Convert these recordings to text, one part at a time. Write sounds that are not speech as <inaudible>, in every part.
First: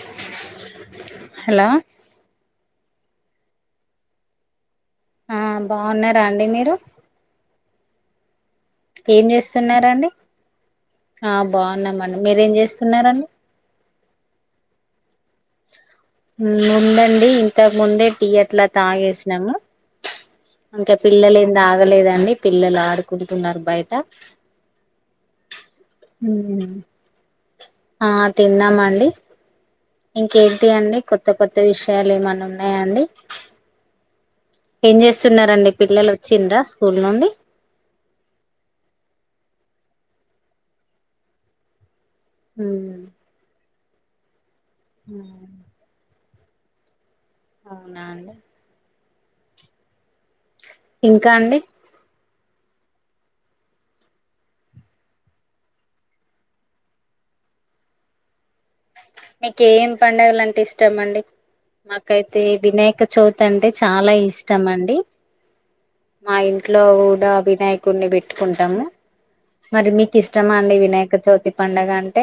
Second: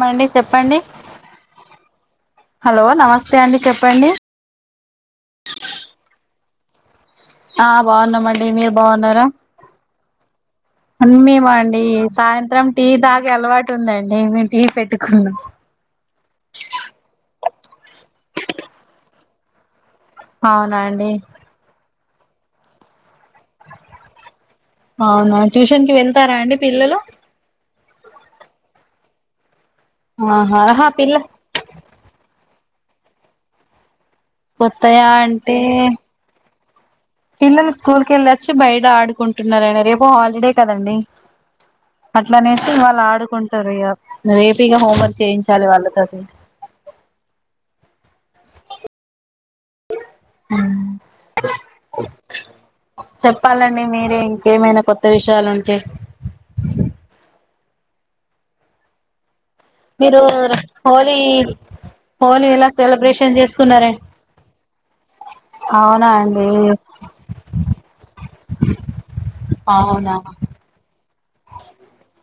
మండి చెప్పండి hello hello నమస్తే స్తే అండి చెప్పండి. ఆ బాగున్నారా అండి మీరు ఆ బాగున్నామండి మీరు బాగున్నారా ఏం చేస్తున్నారండి ఆ అన్నమ అండి బాగున్నామండి మీరేం సాయంత్రం టీ చేస్తున్నారండి తాగె అలవాటు ఉందండి నేమి టీ పెట్టుకున్నాం ముందండి, ఇంతకు ముందే టీ అట్లా తాగేసినాము అవునా అంటే అండి పిల్లలు ఏమి తగలేదండీ అీ పిల్లలు ఆడుకుంటున్నారు బయట అవునా ట్యూషన్ కి వెళ్తారా అండి పిల్లలు ఆ తిన్నామా అండి ఆహా ఇంకేంటి ఆహా అండి పిల్ల కొత్త కొత్త విషయాలు ఏమన్నా ఉన్నా అ అండి ఏం కొత్తయా అంటే చేస్తున్నారంండి పిల్లలు వచ్చింద్రా పిల్లలు స్కూల్కి వెళ్ళొచ్చి బయట ఆడుకుంటున్నారయన రేపు హాలిడే కదండి అట్లనేస్త వాళ్ళు ఆడుకుంటారు ఇక రేపు ఇక హోంవర్క్ చేయించాలి అవునా వాళ్ళతో వు నాలు <inaudible> ఇంకా అండి చెప్పాలండి మీరే ఇంకేమైనా కొత్త విషయాలుంటే మీకు ఏం మీరు పంండగలుంటే హోలీ ఇష్టమండి మాకైతే హోలీ ఎలా వినాయక సెలబ్రేషన్ చవిత్ అంటే చేసుకున్నారే చాలా ఇష్టం అండి అవునా మా అండి ఇంట్లో కూడా వినాయకుడిని పెట్టుకుంటాము మరి అవునా మీకు ఇష్టమా అండి వినాయక చవిత్ తి పండుగ అంటే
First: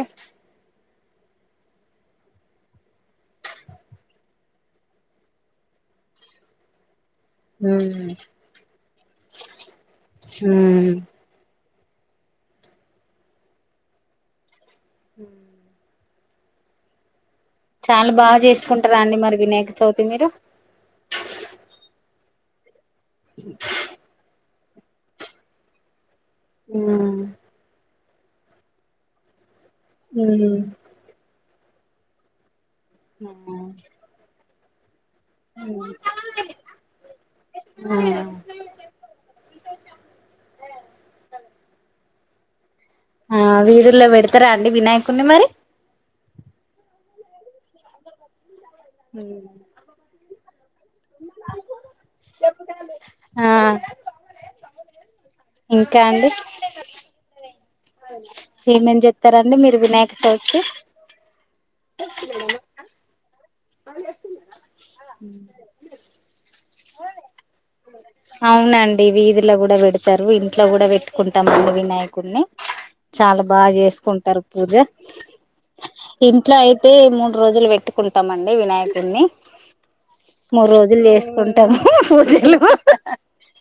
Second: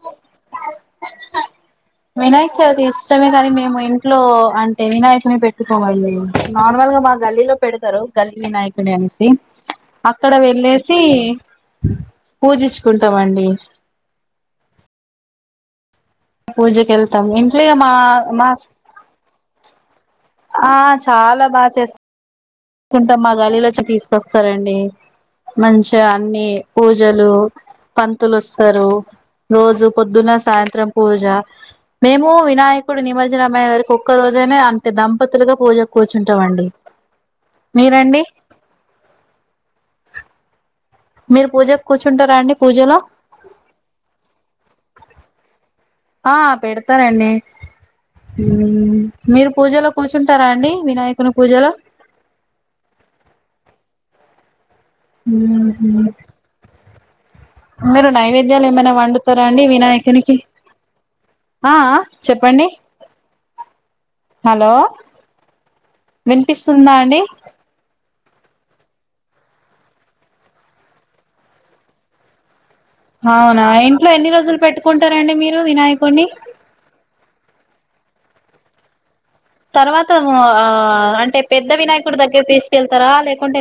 వినాయక చవితి ఇష్టమే కానీ మేము ఇంట్లో అంటే వినాయకుని పెట్టుకోవాలి నార్మల్గా బాగా గల్లీలో పెడతారు ఉమ్ గల్లీ వినాయకుడి అనేసి అక్కడ ఉమ్ వెళ్ళేసి పూజిచ్చుకుంటాం అండి ఉ పూజకెళ్తాము చాలా బాగా చేసుకుంటారా అండి మరి వినాయక చవితి మీరు ఆ చాలా బాగా చేస్ కుంట మా గల్లీలోచ్చ తీసుకొస్తారన్ డి మంచా న్నీ ఉమ్ పూజలు పంతులోస్తారు రోజు పొద్దున్న ఉమ్ సాయంత్రం పూజ మేము వినాయక ఇప్పుడు నిమజ్జన అమైన ఒక్క రోజేనే అ టే దంపతులుగా ఉమ్ పూజకు కూచుంటామండి మీరండి మీరు పూజకు కూ కూచుంటారా అండి పూజలో ఆ వీధుల్లో పెడతారా అండి వినాయకున్ని మరి ఆ పెడతారండి ఊ మీరు పూజలో కూచు తుంటారా అండి వినాయకుని పూజలో ఆ ఇంకా ఊహూ అండి మీరు నైవేద్యాలు ఏమైనా ఏమేం వండుతారా చేస్తారండి అండి మీరు వినాయక వినాయకునికి చవితికి ఆ ఆ చెప్పండి హలో విన్పిస్ సున్నాండి ఇవి ఇదిలో కూడా పెడతారు ఇంట్లో కూడా పెట్టుకుంటాం అండి వినాయకుడిని చాలా అవునా బాగా ఇంట్లో ఎన్ని చేసుకుంటారు రోజులు పూజ పెట్టుకుంటారండి మీరు వినాయకుడిని ఇంట్లో అయితే మూడు రోజులు పెట్టు కుంటామండి వినాయకుడిని తర్వాత ఆ అంటే పెద్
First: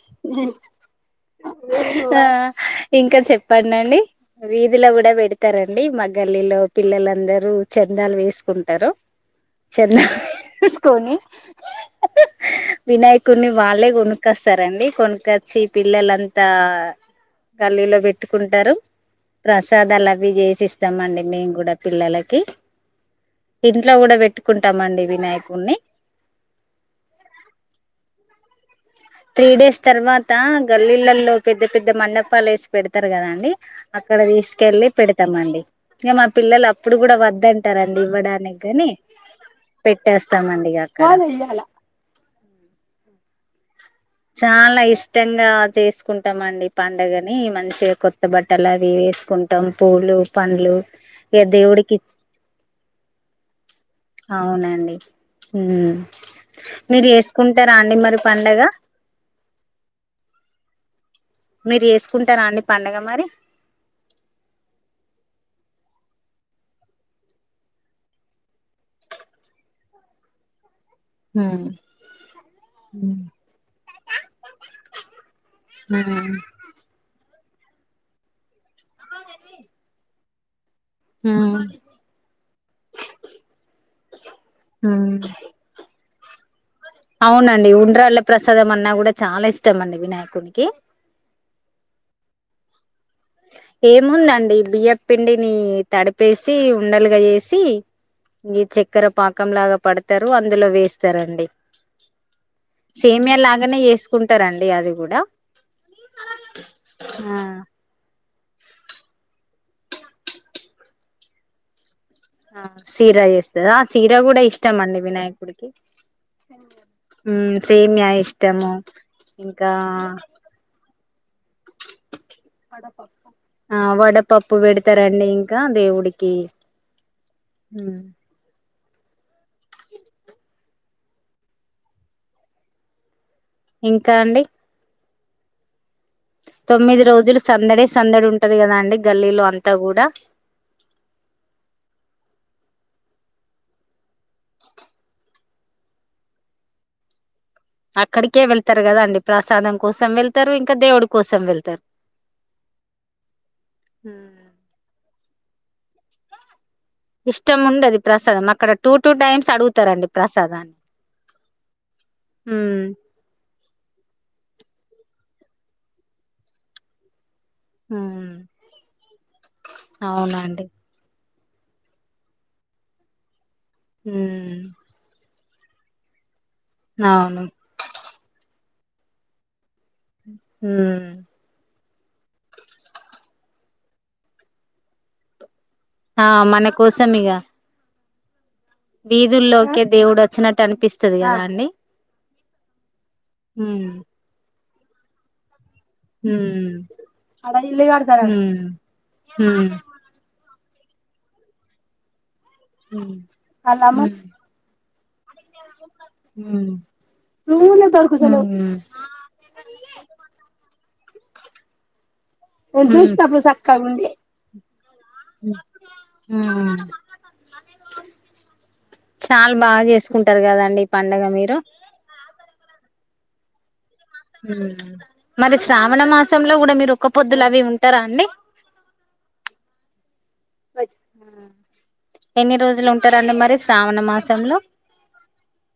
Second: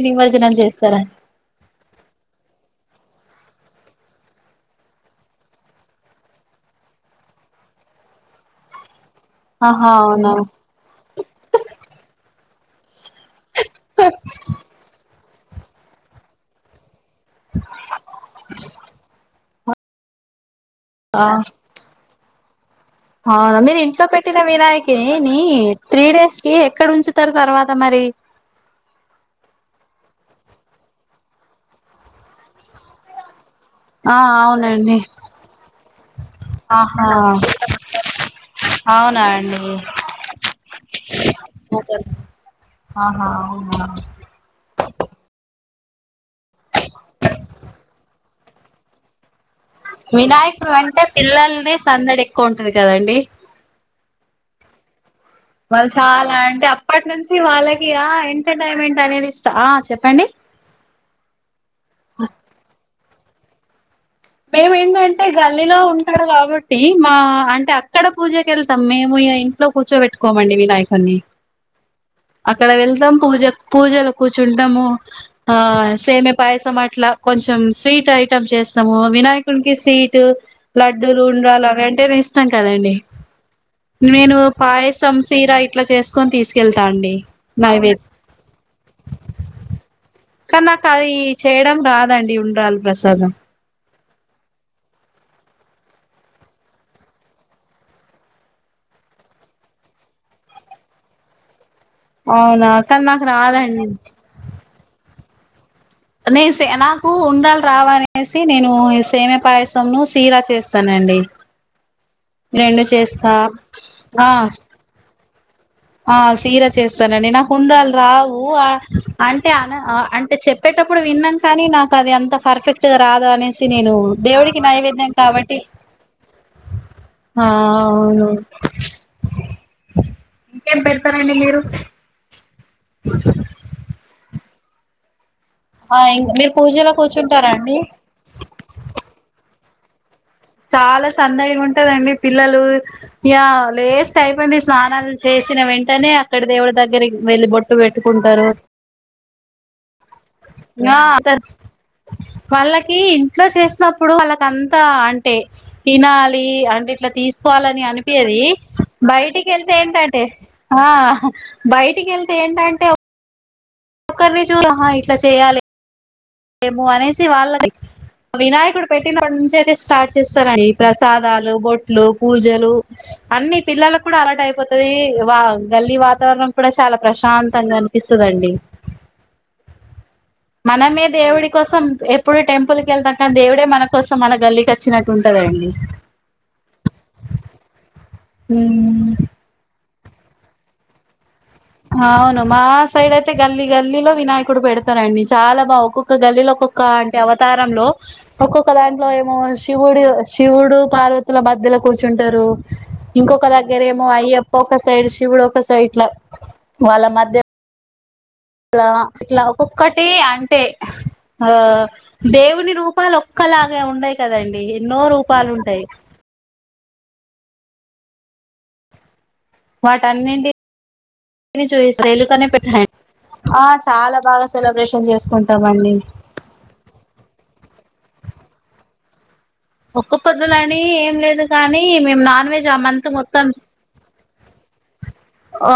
నిమజ్జనం చేస్తారా అ ఇంకా చె చెప్పండండి వీధిలో కూడా పెడతారండి మా గల్లీలో పిల్లలందరూ చందాలు వేసుకుంటారు ఆహా చెల్ల అవునా ఏసుకొనీ వినాయకుడిని వాళ్ళే కొనుక్కొస్తారండి కొను చి పిల్లలు అంతా గల్లీలో పెట్టుకుంటారు ప్రసాదా లు అవి చేసిస్తా ఆ అవునా మీరు ఇంట్లో కూడా పెట్టిన వినాయకి పెట్టుకుంటామండి ని వినాయకుడిని త్రీ డేస్ కి ఎక్కడ ఉంచుతారు తర్వాత మరి త్రీ డేస్ తర్వాత గల్లీళ్లల్లో పెద్ద పెద్ద మండపాలు వేసి పెడతారు కదా అండి ఆ అక్కడ తీసుకెళ్ళి అవునండి పెడతామండి ఇంకా మా పిల్లలు అప్పుడు ఆహా కూడా వద్దంటారు అడి ఇవ్వడానికి ని అవునా అండి పెట్టేస్తామండి ఇగా అక్కడ ఆహా అవునా చాలా ఇష్టంగా చేసు కుంటామండి పండుగని మంచిగా కొత్త బట్ అలావి వేసుకుం వినాయక అంటే పిల్లలని దేవుడికి సందడి ఎక్కువ ఉంటది కదండి అవునండి వాళ్ళు మ్మ్ చాలా అంటే అప్పటి మీరు నుంచి చేసుకుంటారా వాళ్ళకి అండి ఆ మరి పండగ ఎంటర్టైన్మెంట్ అనేది గా ఇష్ట ఆ చెప్పండి మీరు చేసుకుంటారా అండీ పండుగ మరి మేము ఏంటంటే గల్లిలో ఉంటాడు కాబట్టి మా అంటే అక్కడ పూజక వెళ్తాం మేము ఇగా ఇంట్లో కూర్చోబట్టుకోమండి మీ నాయకు అన్ని అక్కడ వెళ్తాం పూజ పూజలు కూర్చుంటాము ఆ సమియా మ్మ్ పాయసం అట్లా కొంచెం స్వీట్ ఐటెమ్ చేస్తాము వినాయకునికి స్వీట్ లడ్డూలు మ్మ్ ఉండరాలు అవి అంటే ఇష్టం కదా అండి నేను పాయసం సీర ఇట్లా చేస్తా కొని తీసు అవునండి ఉండ్రాళ్ళ ప్రసాదం అన్నా కూడా చాలా ఇష్టం అండి వినాయ కానీ నాకు అది చేయడం రాదండి ఉండ్రాలు పరసాదం ఏముందండి బియ్య పిండిని తడిపేసి ఉండలుగా చేసి ఈ చెక్కరా పాకంలాగా పడతారు అందులో వేస్తారండీ అవునా కానీ నాకు సేమీయా లాగానే రాదండి చేసుకుంటారండి అది కూడ నే సే నాకు ఉండరాలు రావు అని సి నేను సేమ పాయసంను సీరా చేస్తానండి ఆ రెండు సీరా చేస్తా చేస్తారు సీరా ఆ కూడా ఇష్టం అండి వినాయకుడికి ఆ సీర చేస్తానండి నా ఉమ్ ఉండ్రాలు సేమియా రావు ఇష్టము అంటే ఇంకా అ అంటే చెప్ ఇప్పుడు విన్న కానీ నాకు అది అంత పర్ఫెక్ట్గా రాదా అనేసి ఆ నేను వడపప్పు దేవుడికి నైవేద్యం పెడతారండి కాబట్టి ఇంకా దేవుడికి ఆ అవును ఇంకేం పెడతారండి మీరు అ <inaudible> ఇంకా అండి ఆ ఇం మీరు పూజలో తొమ్మిది రోజులు కూర్చుంటారా అండి సందడే సందడి ఉంటది కదా అండి గల్లీలో అం త్త కూడా చాలా సందడిగుంటదండి పిల్లలు ఇగ లేస్త అయిపోయింది స్నానాలు చేసిన వెంటనే అక్కడి దేవుడి దగ్గరికి వెళ్ళి బొ అక్కడికే ట్టుకుంటరు వెళ్తారు కదా అండి ప్రసాదం కోసం వెళ్తారు ఇంకా ఇగా దేవుడి కోసం తెర్ వెళ్తారు వాళ్ళకి ఇంట్లో చేసినప్పుడు వాళ్ళకంతా అ టె తినాలి అం ఇట్లా ఇష్టం తీసుకోవాలని ఉండది అనిపీయది ప్రసాదం అక్కడ టూ టూ బయటికి టైమ్స్ వెళ్తే అడుగుతారండి ఏంటంటే ప్రసాదాన్ని ఆ బయటికి వెళ్తే ఏంటంటే ఉమ్ ఒ ఒక్కరిని చూ హా ఇట్లా చేయాలి ఏమో అనేసి తి వాళ్ళది ఉమ్ వినాయకుడు పెట్టిన నుంచి అయితే స్టార్ట్ అవునండి చేస్తారని ప్రసాదా బొట్లు పూజలు అన్ని పిల్లలకు కూడా అలర్ట్ ఉమ్ అయిపోతది వా గల్లీ వాతావరణం కూడా చాలా అవును ప్రశాంతంగా అనిపిస్తుందండి ఊ మనమే దేవుడి కోసం ఎప్పుడు టెంపుల్ కి వెళ్తాం కానీ దేవుడే మ మన కోసం మన గల్లికి అచ్చినట్టు ఉంటదండి ఆ మన కోసం ఇగ ఊ వీధుల్లోకే దేవుడు వచ్చినట్టు అనిపిస్తది కద అవును మా సైడ్ అయితే గల్లీ ఉమ్ గల్లీలో వినాయకుడు పెడ్ తరండి చాలా బావు ఒక్కొక్క గల్లీలో ఉమ్ ఒక్కొక్క అంటే అవతారంలో ఒక్కొక్క దాంట్లో ఏమో శివుడు ఉమ్ శి శివుడు పార్వతుల మద్ద్యలో కూర్చుంటారు ఇంకొక దగ్గరేమో అయ్యప్ప ఒక సైడ్ శివక్ గ సైట్ల ఏం లే జరు అలా ఇట్లా ఒక్కొక్కటి అంటే ఆ దేవుని రూపాలు ఒక్కలాగ ఉండయి కదండి ఎన్నో రూపాలు ఉంటాయి ఉమ్ చాలా బాగా చేసుకుంటారు వాటన్నింటిని కదండి ఈ పండగ మీరు ఆచ్ మరి శ్రావణ మాసంలో కూడా మీరు ఒక్క పొద్దులవివీ ఉంట్ టరా అండి ఓక్ క్క పొద్దుల అని ఏం లేదు కానీ మేము నాన్ ఎన్ని వెజ్ ఆ రోజులు మంత్ ఉంటారండి మొత్తం మరి శ్రావణ మాసంలో ఆ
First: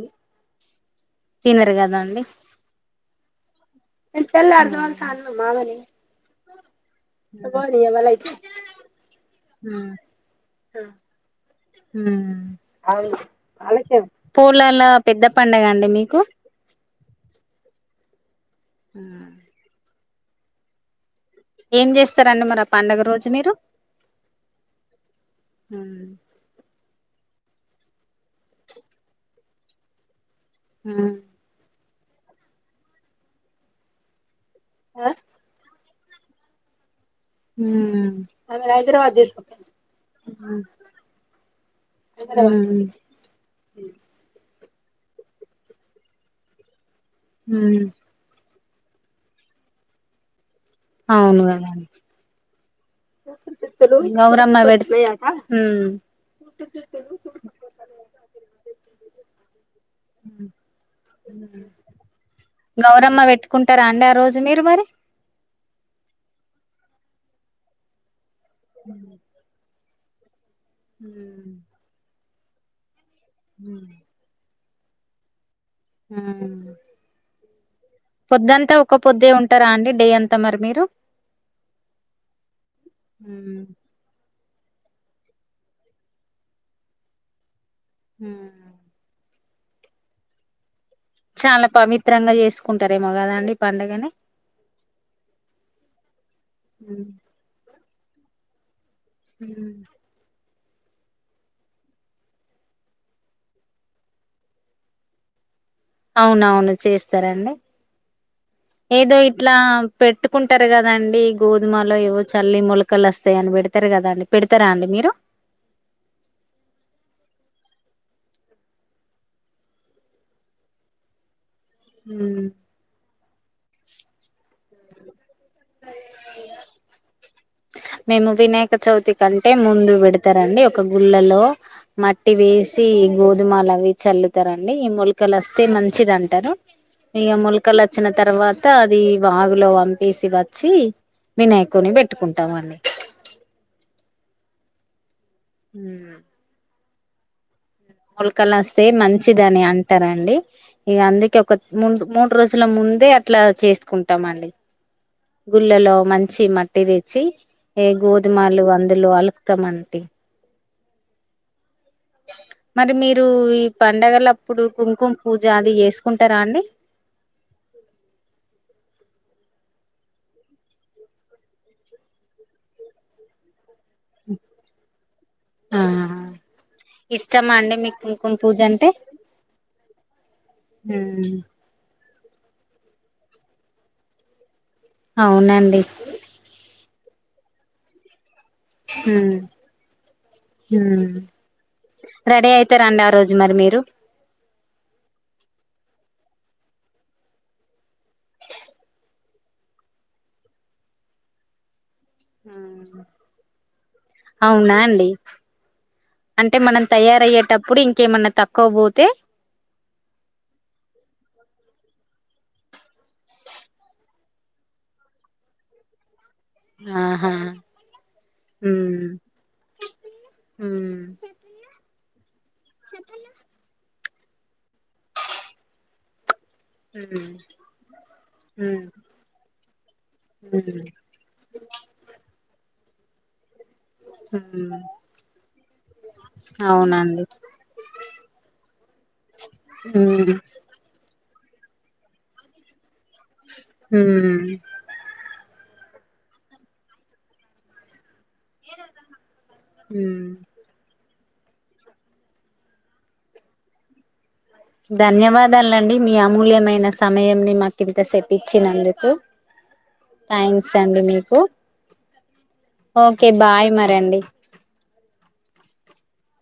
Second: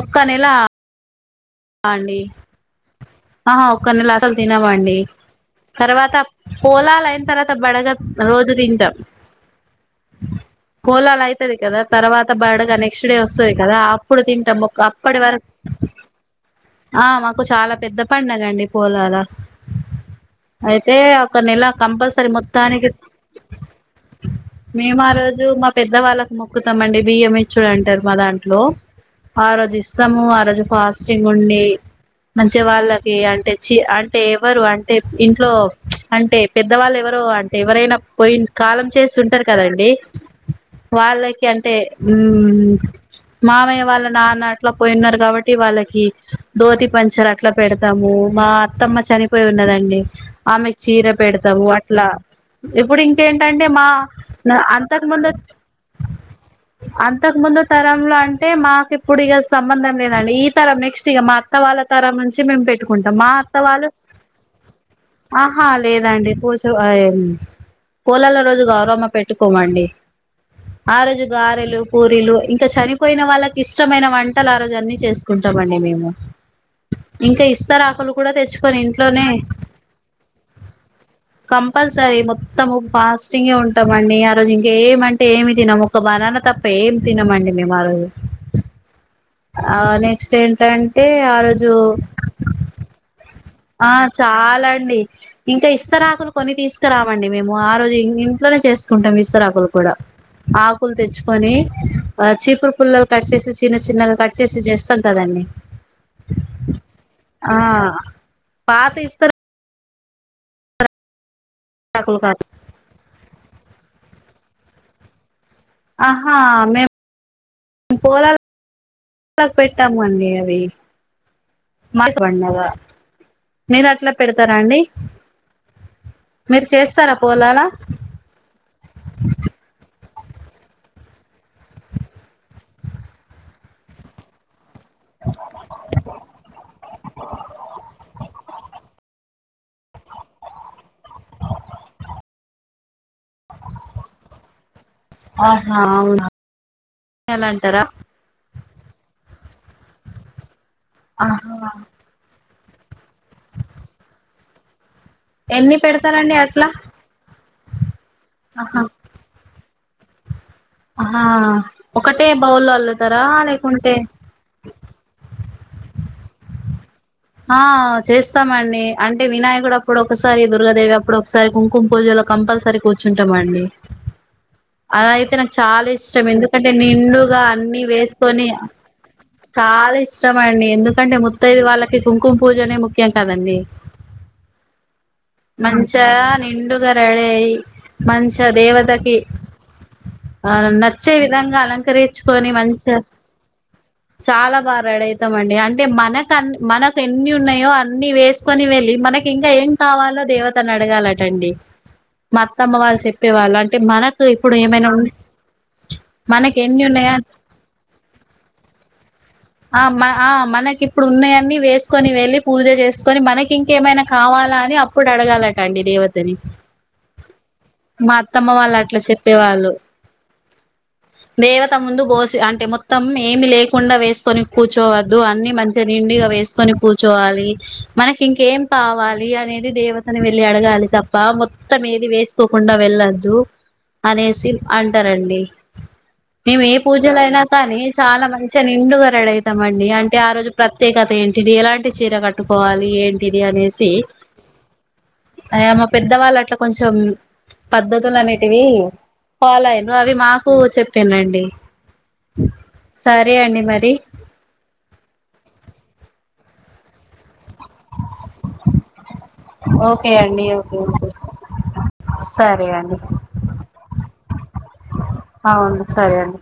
ఒక్క నెల తినరు కదా అండి ఒక నెల అసలు తినమండి తర్వాత పొలాలు అయిన తర్వాత బడగ రోజు తింటాం ఉమ్ పోలాలు అయితది కదా తర్వాత బడగ నెక్స్ట్ డే వస్తుంది కదా అప్పుడు తింటాం ఒక పూలల అప్పటి పెద్ద వరకు పండగ అండి మీకు ఆ మాకు చాలా పెద్ద పడుండి రండి పోలాల అయితే అక్ ఒక నెల ఏం కంపల్సరీ చేస్తారండి మరి ఆ మొత్తానికి పండగ రోజు మీరు మేము ఆ రోజు మా పెద్ద ఉమ్ వాళ్ళకి మొక్కుతామండి బియ్యం ఇ చూడంటారు మా దాంట్లో ఆ రోజు ఇస్తము ఆ జ ఫాస్ ఉమ్ చెంగొడి మంచిగ వాళ్ళకి అంటే చి అంటే ఎవరు అంటే ఇంట్లో అంటే పెద్దవాళ్ళ ఎవరు అంటే ఉమ్ ఎవరైనా పోయిన కాలం చేస్తుంటారు కదండి వాళ్ళకి అంటే మామయ్య వాళ్ళ నాన్న అట్లా పోయిన్నారు కాబట్టి వాళ్ళకి దోతి పం చర అట్లా ఉమ్ పెడతాము మా అత్తమ్మ చనిపోయి ఉన్నదండి ఆమె చీర అవును పెడతాము కదండి అట్లా ఇప్పుడు ఇంకేంటంటే మా గౌరమ్మ అంతకుముందు పెడితే అంతకుముందు తరంలో అంటే మాకె ప్పుడు ఇగ సంబంధం లేదండి నెక్స్ట్ ఇగ మా అత్త వాళ్ళ తరం నుంచి మేము పెట్టుకుంటాం గౌరమ్మ మా పెట్టుకుంటారా అత్తవాళ్ళు అండి ఆ రోజు మీరు మరి ఆహా లేదండి కోలల రోజు గౌరవం పెట్టుకోమండి ఆ రోజు గారెలు పూరిలు ఇంకా చరి పోయిన వాళ్ళకి ఇష్టమైన వంటల ఆరోజు ఇవన్నీ చేస్తా టామ్ మండి మేము ఇంకా ఇ విస్తరాకులు కూడా పొద్దంతా తెచ్చుకొని ఒక ఇంట్లోనే పొద్దే ఉంటారా అండి డే అంతా మరి మీరు కంపల్సరీ మొత్తము ఫాస్టింగే ఉంటాం అండి రోజు ఇంక ఏమంటే ఏమి తినము ఒక బనానా తప్ప ఏమి తినమండి మేం ఆరోజు అవును స్టేము చాలా పవిత్రంగా చేసుకుంటారేమో కద అండి ఆ చాలా అండి ఇంకా ఇస్త రాకులు కొని తీసుకురామండి మేము ఆ రోజు ఇంట్లోనే చేస్త కుంటాం విస్తరాకులు కూడా ఆకులు తెచ్చుకొని ఆ చీపురు పుల్లలు కట్ చేసి చిన్న చిన్నగా కట్ చేసి చేస్తాము కదండి అవునవును చేస్తారండి. ఆ పాత ఏదో ఇస్తరు ఇట్లా పెట్టుకుంటరు కదండి గోధుమలో ఆకులు ఏవో కాదు చల్లి మొలకలు వస్తాయని పెడతారు కదా పెడతారా అండి మీరు ఆహా మేము పోలాలకు పెట్టాము అండి అవి మాకు మీరు పండినయ మీరు అట్లా పెడతారా అండి. మీరు చేస్తారా పోలాలా మేము వినాయక చవితి కంటే ముందు పేతారండి ఒక గుళ్ళలో మట్టి వేసి గోధుమలు అవి చల్లుతా ఈ మొలకలు వస్తే మంచిది అంటారు ఇ మొలకలు వచ్చిన తర్వాత అది బాగు అందులో పంపేసి వచ్చి వినాయకుని పెట్టుకు ట్టమనే ఆహా అవునా ఎల్ మొలకలు వస్తే మంచిదిని అంటారండి ఇగా అందుకే ఆహా ఒక మూడు మూడు రో జులా అసల ముందే అట్లా చేసుకుంటాం అండి ఎన్ని గుళ్ళలో పెడతారండి మంచి అట్లా మట్టి తెచ్చి ఏ గోధుమలు ఆహా అందులో అలుకుతామంటి ఆహా ఒకటే బౌల్లో మరి అల్లుతారా మీరు ఈ లేకుంటే పండగల అప్పుడు కుంకుమ పూజ అది కుంటారా అండి ఆ చేస్తామండి అంటే వినాయకుడు అప్పుడు ఒకసారి దుర్గాదేవి అప్పుడు ఒకసారి కుంకుమ పూజలో కంపల్సరీ కూర్చుంటామండి అలా అయితే నాకు ఆ చాలా ఇష్టం ఎందుకంటే నిండుగా ఇష్టమా అండి అన్నిీ మీకు కుంకుమ వేసుకొని పూజ అంటే చాలా ఇష్టమ అండి ఎందుకంటే ఉమ్ ముత్తైదు వాళ్ళకి కుంకుమ పూజనే ముఖ్యం కదండి అవునండి మంచ నిండుగా రడై మంచి దేవతకి ఆ ఉమ్ నచ్చే విధంగా రెడీ అలంకరించుకొని మంచి అయితారండి ఆ రోజు మరి మీరు చాలా బాగా రడయితామండి అంటే మన మన ఎన్ని ఉన్నాయో అన్ని వేసుకొని వెళ్ళి మనకి ఇంకా ఏం కావాలో దేవతను అడగాలటండి మా అత్తమ్మ వాళ్ళు చెప్పేవాళ్ళు అంటే మనకు ఇప్పుడు అవునా ఏమైనా ఉ అండి అంటే మనకి ఎన్ని మనం ఉన్నాయా తయారయ్యేటప్పుడు ఇంకేమన్నా తక్కువ పోతే ఆ మ ఆ మనకి ఇప్పుడు ఉన్నాయన్న వేస్ కని వెళ్లి పూజ చేసుకొని మనకి ఇంకేమైనా కావాలా అని అప్పుడు అడగాలటండి దేవత తాని ఆహా మా అత్తమ్మ వాళ్ళు అట్లా ఉమ్ చెప్పేవాళ్ళు ఉమ్ దేవత ముందు బోసి అంటే మొత్తం ఏమి లేకుండా వేస్త కని కూర్చోవద్దు అన్ని మంచిగా నిండిగా వేస్త కొని ఉమ్ కూర్చోవాలి మనకి ఇంకేం ఉమ్ కావాలి అనేది దేవతని వెళ్లి ఉమ్ అడగాలి తప్ప మొత్తం ఏది వేసి తప్పకుండ వెళ్ళద్దు అనేసి ఉమ్ అంటారండి మేము ఏ పూజలు అవునండి అయినా కానీ చాలా మంచిగా నిండుగా రెడి అవుతామండి అంటే ఉమ్ ఆ రోజు ప్రత్యేకత ఏం ఇది ఎలాంటి చీర కట్టుకోవాలి ఏం బిర్యానే సి ఉమ్ అమో పెద్దవాళ్ళు అట్లా కొంచెం పద్ద్దతులు అనే ఇవి ఫాలో అయిడ్రు అవి ఉమ్ మాకు చెప్పిడ్రండి సరే అండి మరి ధన్యవాదాలండి మీ అమూల్యమైన సమయం ని మ కింత సెపిచ్చినందుకు ఓకే అండి థ్యాంక్స్ ఓకే అండి ఓకే మీకు సరే అండి ఓకే బాయ్ మర అండి అవును సరే అండి